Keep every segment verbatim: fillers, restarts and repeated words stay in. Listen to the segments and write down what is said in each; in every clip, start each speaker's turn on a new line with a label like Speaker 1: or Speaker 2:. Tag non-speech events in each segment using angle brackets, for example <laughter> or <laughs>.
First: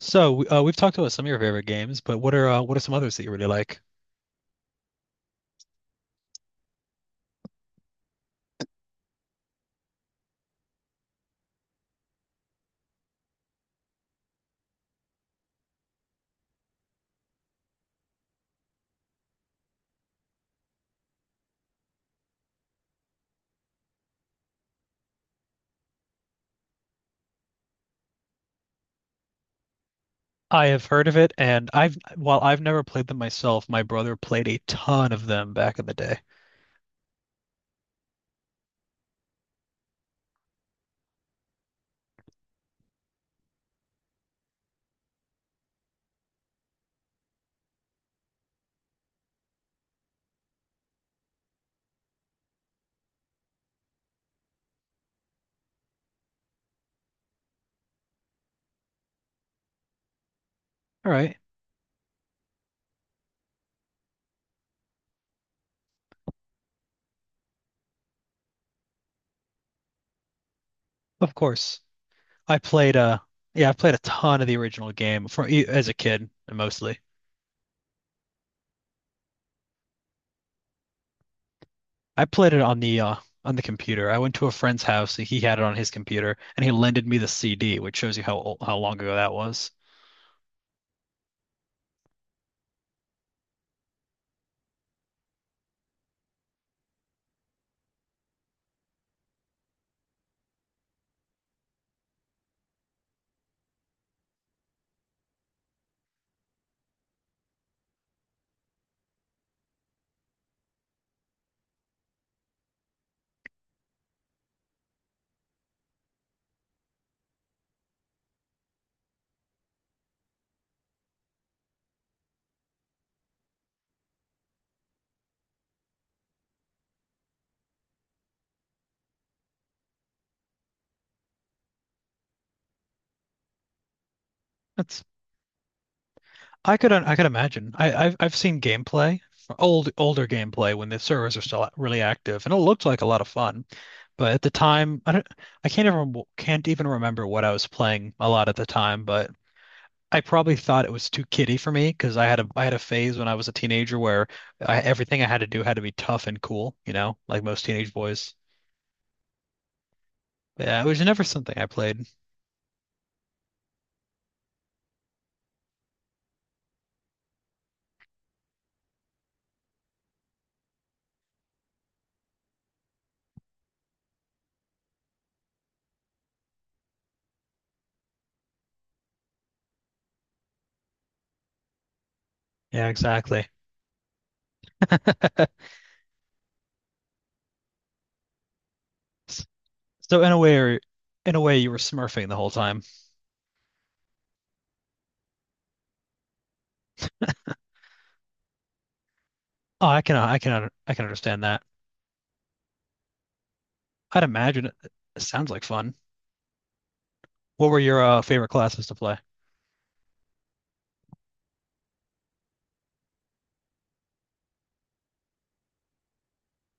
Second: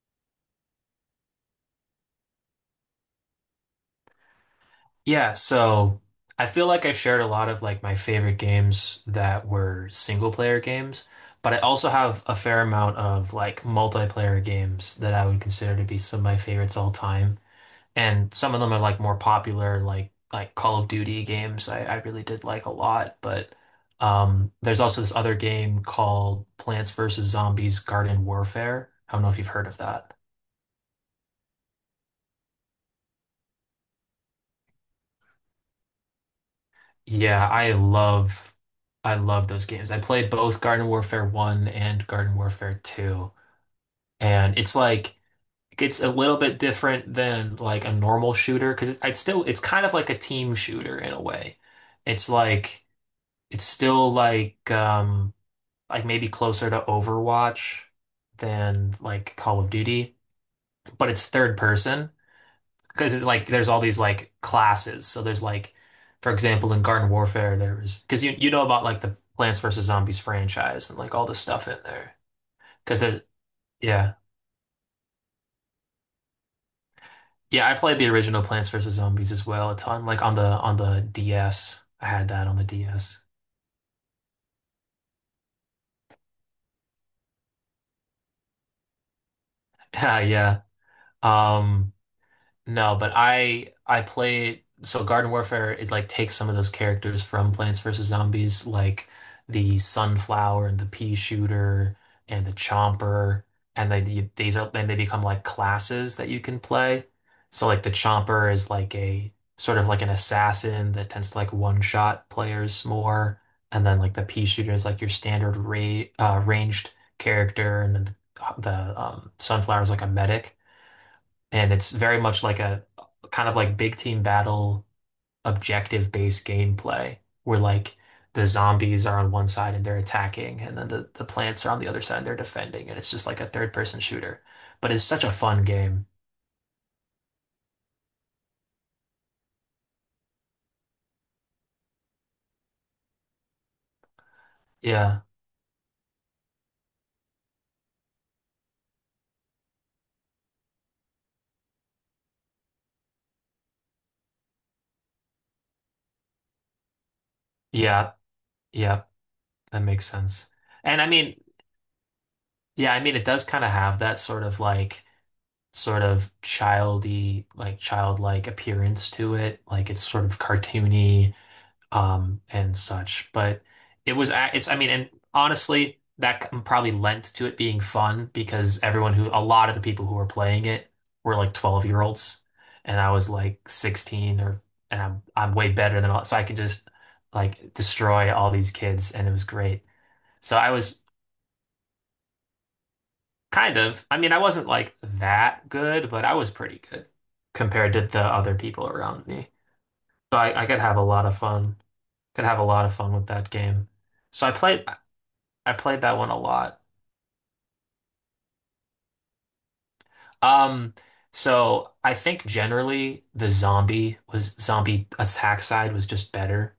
Speaker 1: So uh, we've talked about some of your favorite games, but what are uh, what are some others that you really like?
Speaker 2: Yeah, so I feel like I've shared a lot of like my favorite games that were single player games, but I also have a fair amount of like multiplayer games that I would consider to be some of my favorites all time. And some of them are like more popular, like like Call of Duty games, I, I really did like a lot. But um there's also this other game called Plants versus. Zombies Garden Warfare. I don't know if you've heard of that.
Speaker 1: I have heard of it, and I've while I've never played them myself. My brother played a ton of them back in the day.
Speaker 2: Yeah, I love I love those games. I played both Garden Warfare one and Garden Warfare two. And it's like, it's a little bit different than like a normal shooter because it, it's still it's kind of like a team shooter in a way. It's like it's still like um Like maybe closer to Overwatch than like Call of Duty, but
Speaker 1: All
Speaker 2: it's
Speaker 1: right,
Speaker 2: third person because it's like there's all these like classes. So there's like, for example, in Garden Warfare, there was because you you know about like the Plants vs Zombies franchise and like all
Speaker 1: of
Speaker 2: the stuff in
Speaker 1: course.
Speaker 2: there.
Speaker 1: I played
Speaker 2: Because
Speaker 1: uh
Speaker 2: there's
Speaker 1: yeah, I played a
Speaker 2: Yeah,
Speaker 1: ton of the original game from as a kid mostly.
Speaker 2: yeah, I played the original Plants vs Zombies as well a ton, like on the on the D S. I
Speaker 1: I
Speaker 2: had that
Speaker 1: played
Speaker 2: on
Speaker 1: it
Speaker 2: the
Speaker 1: on the uh
Speaker 2: D S.
Speaker 1: on the computer. I went to a friend's house, and he had it on his computer, and he lended me the C D, which shows you how ol- how long ago that was.
Speaker 2: <laughs> Yeah, yeah. um. No, but I I played, so Garden Warfare is like, takes some of those characters from Plants versus. Zombies, like the Sunflower and the Pea Shooter and the Chomper, and they you- these are then they become like classes that you can play. So like the Chomper is like a sort of like an assassin that tends to like one-shot players more, and then like the Pea Shooter is like your standard ra uh, ranged character, and then the, the um, Sunflower is like a medic, and it's very much like a kind of like big team battle objective based gameplay where like the zombies are on one side and they're attacking, and then the, the plants are on the other side and they're defending, and it's just like a third person shooter, but it's
Speaker 1: That's
Speaker 2: such a fun game.
Speaker 1: I could I could imagine. I, I've I've seen gameplay, old older gameplay when the servers are still really active, and it looked like a lot of fun. But at the time, I
Speaker 2: Yeah,
Speaker 1: don't, I can't even can't even remember what I was playing a lot at the time. But I probably thought it was too kiddie for me, because I had a I had a phase when I was a teenager where I, everything I had to do had to be tough and cool, you know, like most teenage
Speaker 2: yeah,
Speaker 1: boys.
Speaker 2: yeah, that makes sense.
Speaker 1: But yeah, it was
Speaker 2: And I
Speaker 1: never
Speaker 2: mean,
Speaker 1: something I played.
Speaker 2: yeah, I mean, it does kind of have that sort of like, sort of childy like childlike appearance to it, like it's sort of cartoony, um, and such. But it was, a- it's, I mean, and honestly, that c- probably lent to it being fun because everyone who, a lot of the people who were playing it were like twelve-year-olds,
Speaker 1: Yeah,
Speaker 2: and I was
Speaker 1: exactly.
Speaker 2: like sixteen or, and I'm, I'm way
Speaker 1: <laughs>
Speaker 2: better than all, so I could just like destroy all these kids, and it was great.
Speaker 1: So in a
Speaker 2: So I
Speaker 1: way,
Speaker 2: was
Speaker 1: in a way, you were smurfing the whole time.
Speaker 2: kind of, I mean, I wasn't like that good, but I was pretty good compared to the other people around me.
Speaker 1: Oh, I can I
Speaker 2: So I, I
Speaker 1: can
Speaker 2: could
Speaker 1: I
Speaker 2: have a
Speaker 1: can
Speaker 2: lot of
Speaker 1: understand that.
Speaker 2: fun, could have a lot of fun with that game.
Speaker 1: I'd
Speaker 2: So I
Speaker 1: imagine it,
Speaker 2: played.
Speaker 1: it sounds like
Speaker 2: I
Speaker 1: fun.
Speaker 2: played that one a lot.
Speaker 1: What were your uh, favorite classes to play?
Speaker 2: Um, so I think generally the zombie was zombie attack side was just better.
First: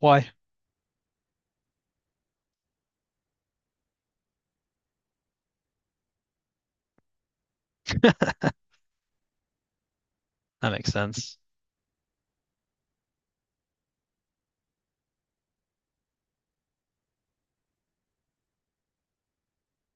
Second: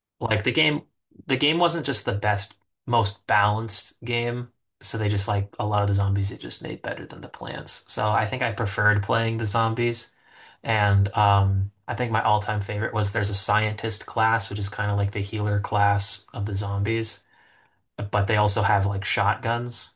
Speaker 1: Why?
Speaker 2: Like the game, the game wasn't just the best, most balanced game. So they just, like, a lot of the zombies they just made better than the plants. So I think I preferred playing the zombies.
Speaker 1: That makes
Speaker 2: And
Speaker 1: sense.
Speaker 2: um, I think my all-time favorite was there's a scientist class, which is kind of like the healer class of the zombies, but they also have like shotguns.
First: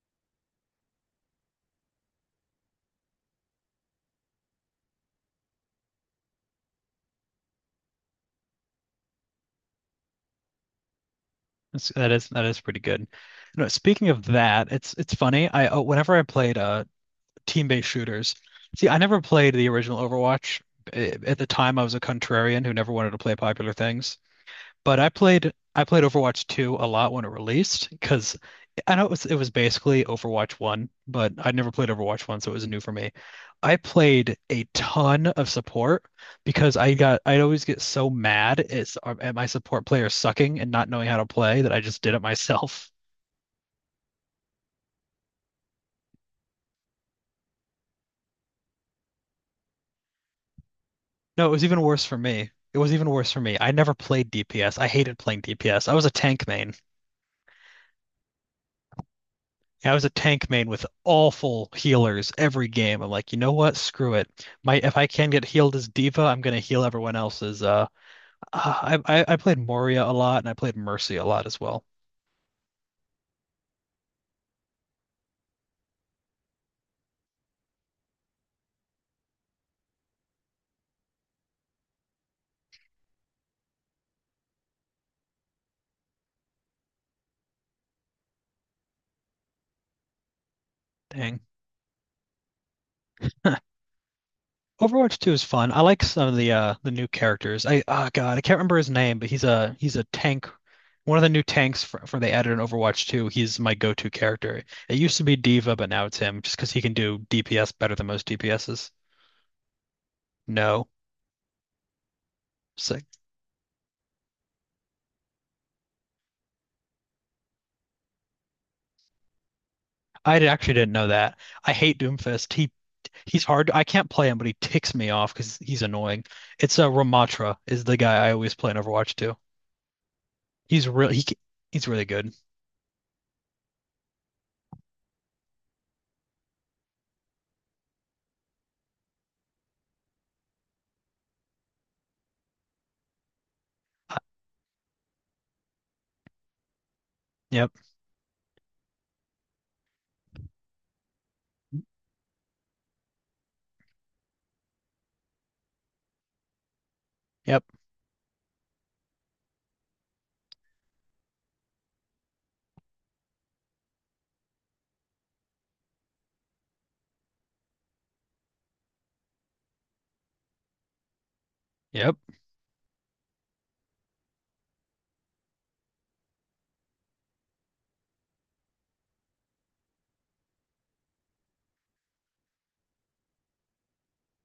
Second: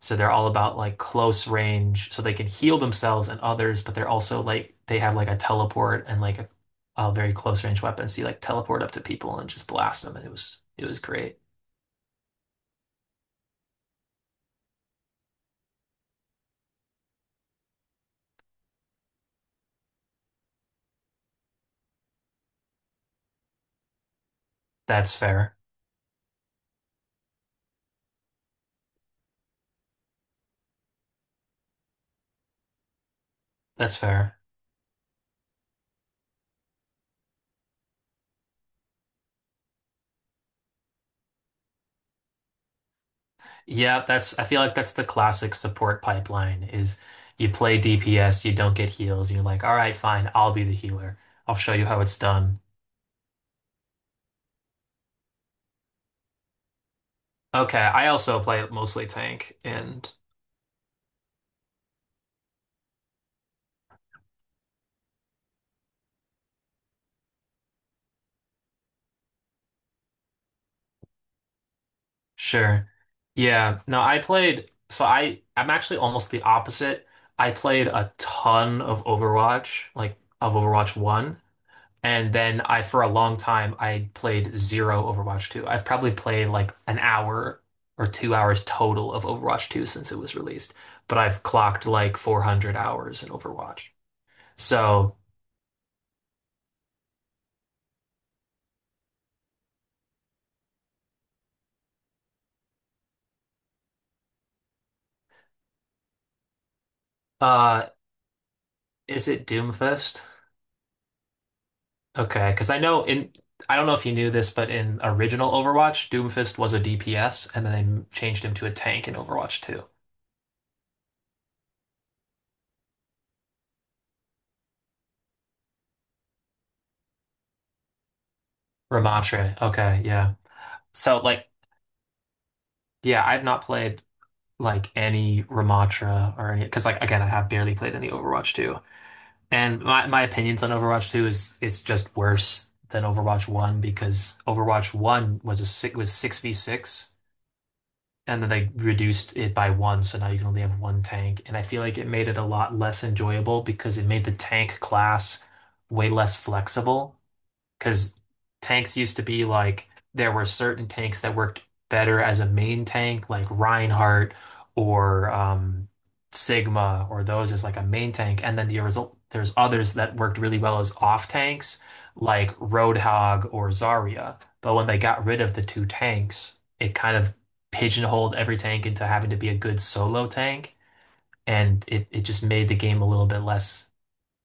Speaker 2: So they're all about like close range, so they can heal themselves and others, but they're also like they have like a teleport and like a, a very close range weapon. So you like teleport up to people and just blast them, and it was it was great.
Speaker 1: That's, that is that is pretty good. No, speaking of that, it's it's funny. I uh, whenever I played uh team-based shooters, see, I never played the original Overwatch. Eh, At the time, I was a contrarian who never wanted to play popular things. But I
Speaker 2: That's
Speaker 1: played
Speaker 2: fair.
Speaker 1: I played Overwatch two a lot when it released, because I know it was it was basically Overwatch one, but I'd never played Overwatch one, so it was new for me. I
Speaker 2: That's
Speaker 1: played
Speaker 2: fair.
Speaker 1: a ton of support because I got I'd always get so mad at, at my support players sucking and not knowing how to play that I just did it myself. <laughs>
Speaker 2: Yeah, that's I feel like that's the classic support pipeline is you play D P S, you don't get heals, and you're like, all right, fine, I'll be the healer.
Speaker 1: No, it
Speaker 2: I'll
Speaker 1: was
Speaker 2: show
Speaker 1: even
Speaker 2: you how
Speaker 1: worse for
Speaker 2: it's
Speaker 1: me.
Speaker 2: done.
Speaker 1: It was even worse for me. I never played D P S. I hated playing D P S. I was a tank main.
Speaker 2: Okay, I also play mostly tank
Speaker 1: I was a
Speaker 2: and
Speaker 1: tank main with awful healers every game. I'm like, you know what? Screw it. My, if I can get healed as Diva, I'm gonna heal everyone else's. Uh, uh, I I, I played Moria a lot, and I played Mercy a lot as well.
Speaker 2: Sure. Yeah. No, I played, so I I'm actually almost the opposite. I played a ton of Overwatch, like of Overwatch one, and then I for a long time I played zero Overwatch two. I've probably played like an hour or two hours total of Overwatch two since it was released, but
Speaker 1: Dang.
Speaker 2: I've clocked like four hundred hours in Overwatch.
Speaker 1: <laughs>
Speaker 2: So,
Speaker 1: Overwatch two is fun. I like some of the uh the new characters. I, oh God, I can't remember his name, but he's a he's a tank. One of the new tanks for, for they added in Overwatch two. He's my go-to character. It used to be Diva, but now it's him, just because he can do D P S
Speaker 2: uh,
Speaker 1: better than most D P Ss.
Speaker 2: is it Doomfist?
Speaker 1: No,
Speaker 2: Okay, because I
Speaker 1: so
Speaker 2: know in I don't know if you knew this, but in original Overwatch, Doomfist was a D P S, and then they changed him to a tank in Overwatch two.
Speaker 1: I d- Actually didn't know that. I hate Doomfist. He he's hard. I can't play him, but he ticks me off because he's annoying. It's uh, Ramatra is the guy I always play in Overwatch too.
Speaker 2: Ramatra. Okay, yeah.
Speaker 1: He's really
Speaker 2: So
Speaker 1: he c-
Speaker 2: like,
Speaker 1: he's really good.
Speaker 2: yeah, I've not played like any Ramatra or any because like again, I have barely played any Overwatch two. And my my opinions on Overwatch two is it's just worse than Overwatch one
Speaker 1: Uh,
Speaker 2: because Overwatch one was a six was six v six
Speaker 1: Yep,
Speaker 2: and then they reduced it by one, so now you can only have one tank. And I feel like it made it a lot less enjoyable because it made the tank class way less flexible.
Speaker 1: yep,
Speaker 2: Because tanks used to be like there were certain tanks that worked better as a main tank, like Reinhardt or um, Sigma, or those as like a main tank. And then the result, there's others that worked really well as off tanks,
Speaker 1: yep.
Speaker 2: like Roadhog or Zarya. But when they got rid of the two tanks, it kind of pigeonholed every tank into having to be a good solo tank. And it, it just made the game a little bit less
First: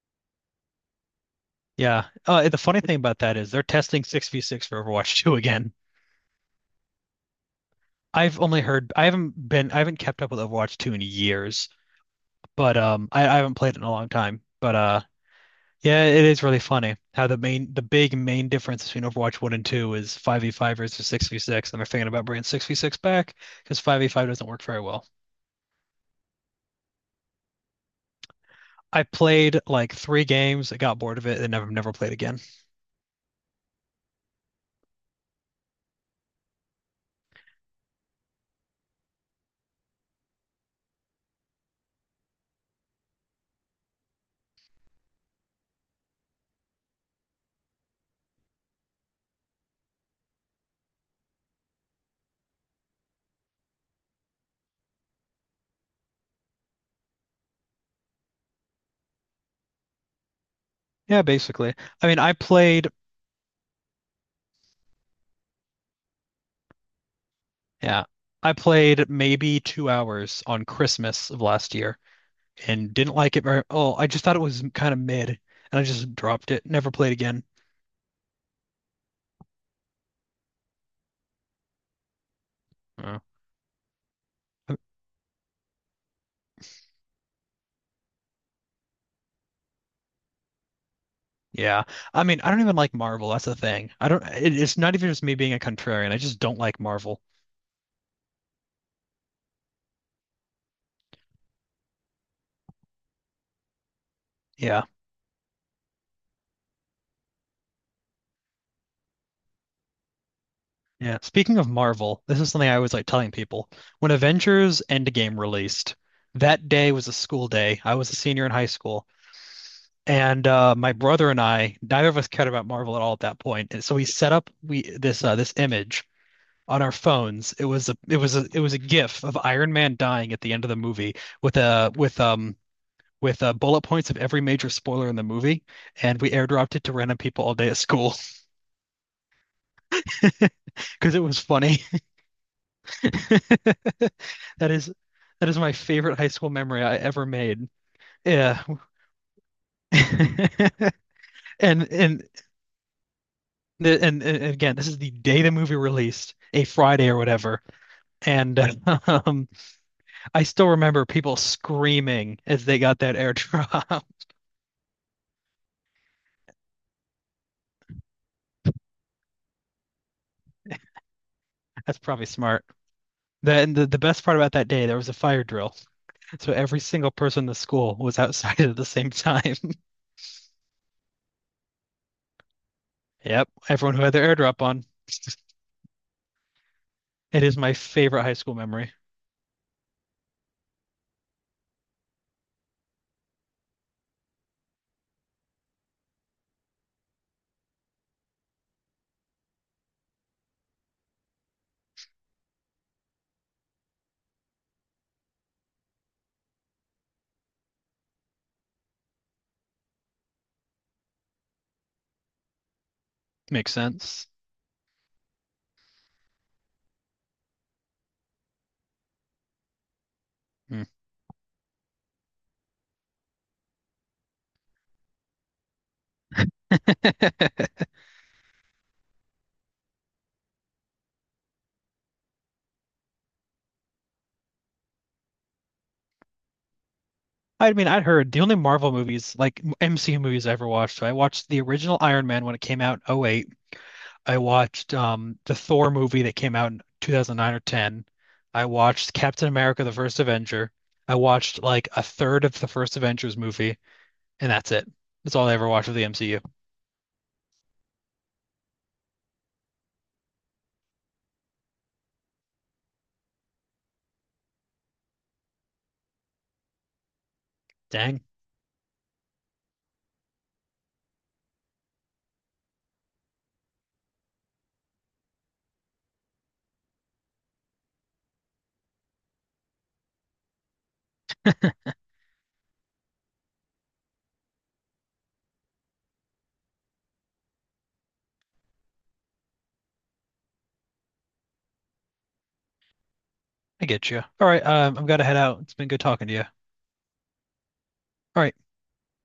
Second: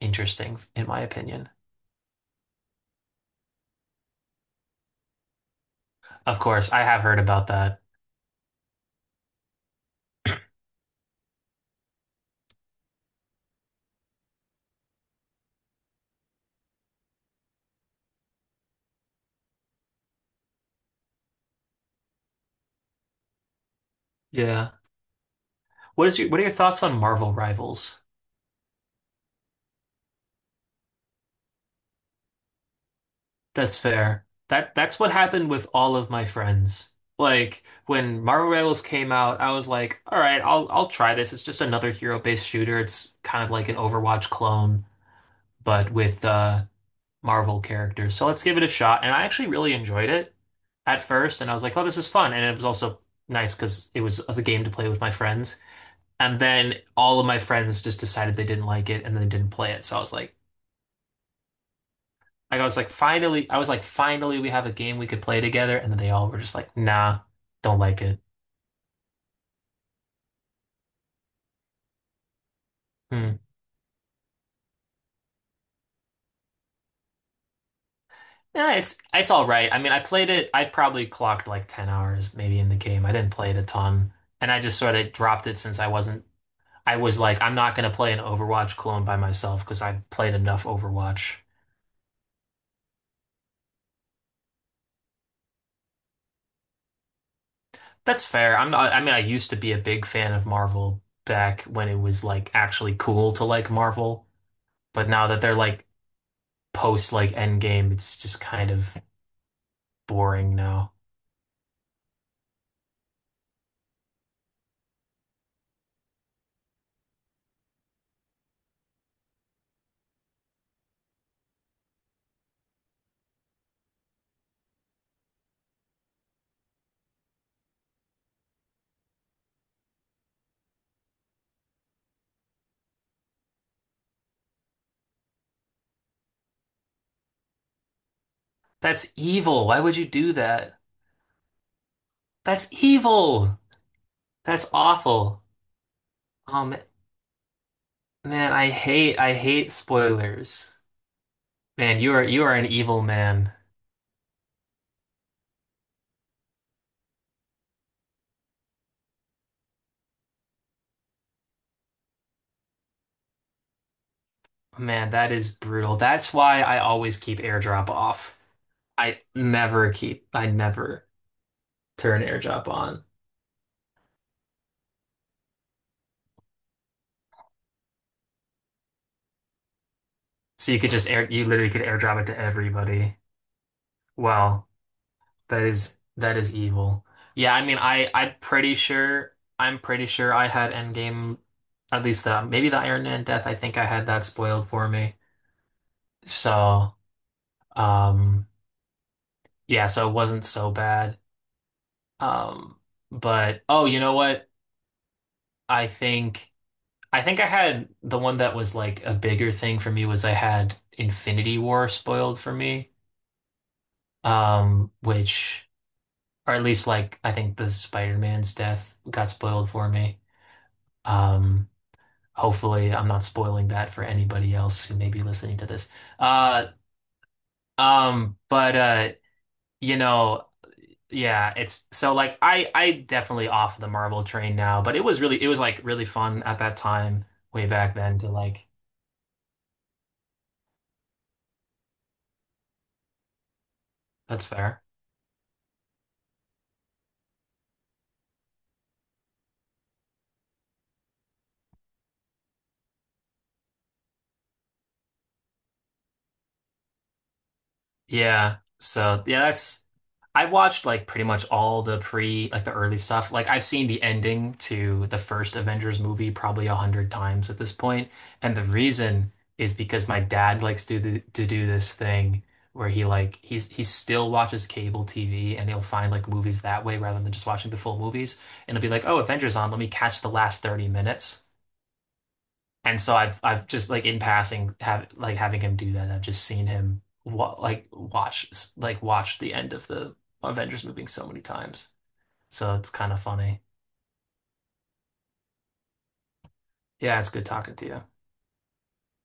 Speaker 2: interesting, in my opinion.
Speaker 1: Yeah. Uh, the funny thing about that is they're testing six v six for Overwatch <laughs> two again.
Speaker 2: Of course, I have heard about that.
Speaker 1: I've only heard I haven't been I haven't kept up with Overwatch two in years, but um I, I haven't played it in a long time. But uh yeah, it is really funny how the main, the big main difference between Overwatch one and two is five v five versus six v six. And they're thinking about bringing six v six back because five v five doesn't work
Speaker 2: Yeah.
Speaker 1: very well.
Speaker 2: What is your what are your thoughts on Marvel Rivals?
Speaker 1: I played like three games, I got bored of it, and never never played again.
Speaker 2: That's fair. That that's what happened with all of my friends. Like when Marvel Rivals came out, I was like, all right, I'll I'll try this. It's just another hero-based shooter. It's kind of like an Overwatch clone, but with uh Marvel characters. So let's give it a shot. And I actually really enjoyed it at first, and I was like, oh, this is fun. And it was also nice because it was the game to play with my friends. And then all of my friends just decided they didn't like it and then didn't play it. So I was like,
Speaker 1: Yeah, basically. I mean, I
Speaker 2: Like I was
Speaker 1: played,
Speaker 2: like, finally, I was like, finally, we have a game we could play together. And then they all were just like, nah, don't like
Speaker 1: yeah,
Speaker 2: it.
Speaker 1: I played maybe two hours on Christmas of last year, and didn't
Speaker 2: Hmm.
Speaker 1: like it very. Oh, I just thought it was kind of mid, and I just dropped it. Never played again.
Speaker 2: Yeah, it's it's all right. I mean, I played it. I probably clocked like ten hours maybe in the game. I didn't play it a ton. And I just sort of dropped it since I wasn't, I was like, I'm not going to play an Overwatch clone by myself because I played enough Overwatch.
Speaker 1: Yeah. I mean, I don't even like Marvel. That's the thing. I don't, it, It's not even just me being a contrarian. I just don't like Marvel.
Speaker 2: That's fair. I'm not, I mean, I used to be a big fan of Marvel back when it was like actually cool to like Marvel.
Speaker 1: Yeah.
Speaker 2: But now that they're like post like Endgame, it's just kind of boring now.
Speaker 1: Yeah. Speaking of Marvel, this is something I always like telling people. When Avengers Endgame released, that day was a school day. I was a senior in high school. And uh, my brother and I, neither of us cared about Marvel at all at that point. And so we set up we this uh, this image on our phones. It was a it was a it was a GIF of Iron Man dying at the end of the movie with a with um with uh, bullet points of every major spoiler in the movie, and we airdropped it to random people all day at school
Speaker 2: That's evil. Why would you do that?
Speaker 1: because <laughs> it was funny.
Speaker 2: That's evil.
Speaker 1: <laughs>
Speaker 2: That's
Speaker 1: That is
Speaker 2: awful.
Speaker 1: that is my favorite high school
Speaker 2: Um,
Speaker 1: memory I ever made.
Speaker 2: Man,
Speaker 1: Yeah,
Speaker 2: I hate I hate
Speaker 1: <laughs>
Speaker 2: spoilers.
Speaker 1: and
Speaker 2: Man, you are
Speaker 1: and
Speaker 2: you are an evil man.
Speaker 1: and, and again, this is the day the movie released, a Friday or whatever, and um, I still remember people screaming as they got that airdrop.
Speaker 2: Man, that is brutal. That's why I always keep AirDrop off. I never keep I never
Speaker 1: <laughs> That's
Speaker 2: turn
Speaker 1: probably smart.
Speaker 2: AirDrop on.
Speaker 1: The, and the the best part about that day, there was a fire drill. So every single person in the school was outside <laughs> at the same time. <laughs>
Speaker 2: So you could just air you literally could AirDrop it to everybody.
Speaker 1: Yep, everyone who had their airdrop
Speaker 2: Wow.
Speaker 1: on.
Speaker 2: That is that is evil.
Speaker 1: It
Speaker 2: Yeah,
Speaker 1: is
Speaker 2: I
Speaker 1: my
Speaker 2: mean, I
Speaker 1: favorite high
Speaker 2: I'm
Speaker 1: school
Speaker 2: pretty
Speaker 1: memory.
Speaker 2: sure I'm pretty sure I had Endgame, at least the maybe the Iron Man death. I think I had that spoiled for me. So, um, yeah, so it wasn't so bad. Um, but oh, you know what? I think I think I had the one that was like a bigger thing for me was I had Infinity War spoiled for me.
Speaker 1: Makes sense.
Speaker 2: Um, which, or at least like I think the Spider-Man's death got spoiled for me.
Speaker 1: Hmm.
Speaker 2: Um. Hopefully, I'm not spoiling that for anybody else who may be listening to this. Uh,
Speaker 1: <laughs>
Speaker 2: um, but uh, you know, yeah, it's so like I I definitely off the Marvel train now, but it was really it was like really fun at that time, way
Speaker 1: I mean,
Speaker 2: back
Speaker 1: I'd
Speaker 2: then to
Speaker 1: heard the only
Speaker 2: like
Speaker 1: Marvel movies, like M C U movies I ever watched. So I watched the original Iron Man when it came out in oh 08. I
Speaker 2: that's fair.
Speaker 1: watched um, the Thor movie that came out in two thousand nine or ten. I watched Captain America: The First Avenger. I watched like a third of the first Avengers movie, and that's it. That's all I ever watched of the M C U.
Speaker 2: Yeah. So yeah, that's I've watched like pretty much all the pre like the early stuff. Like I've seen the ending to the first Avengers movie probably a hundred times at this point.
Speaker 1: Dang.
Speaker 2: And the reason is because my dad likes to do to do this thing where he like he's he still watches cable T V and he'll find like movies that way rather than just watching the full movies. And he'll be like, "Oh, Avengers on, let me catch the last thirty minutes." And so I've I've just like in passing have like having him do that. I've just seen him wa like watch like watch the end of the Avengers movie so many times. So it's kind of funny.
Speaker 1: I get you. All right, um, I'm gonna head out. It's been good talking to you. All
Speaker 2: Yeah, it's good talking to you.
Speaker 1: right.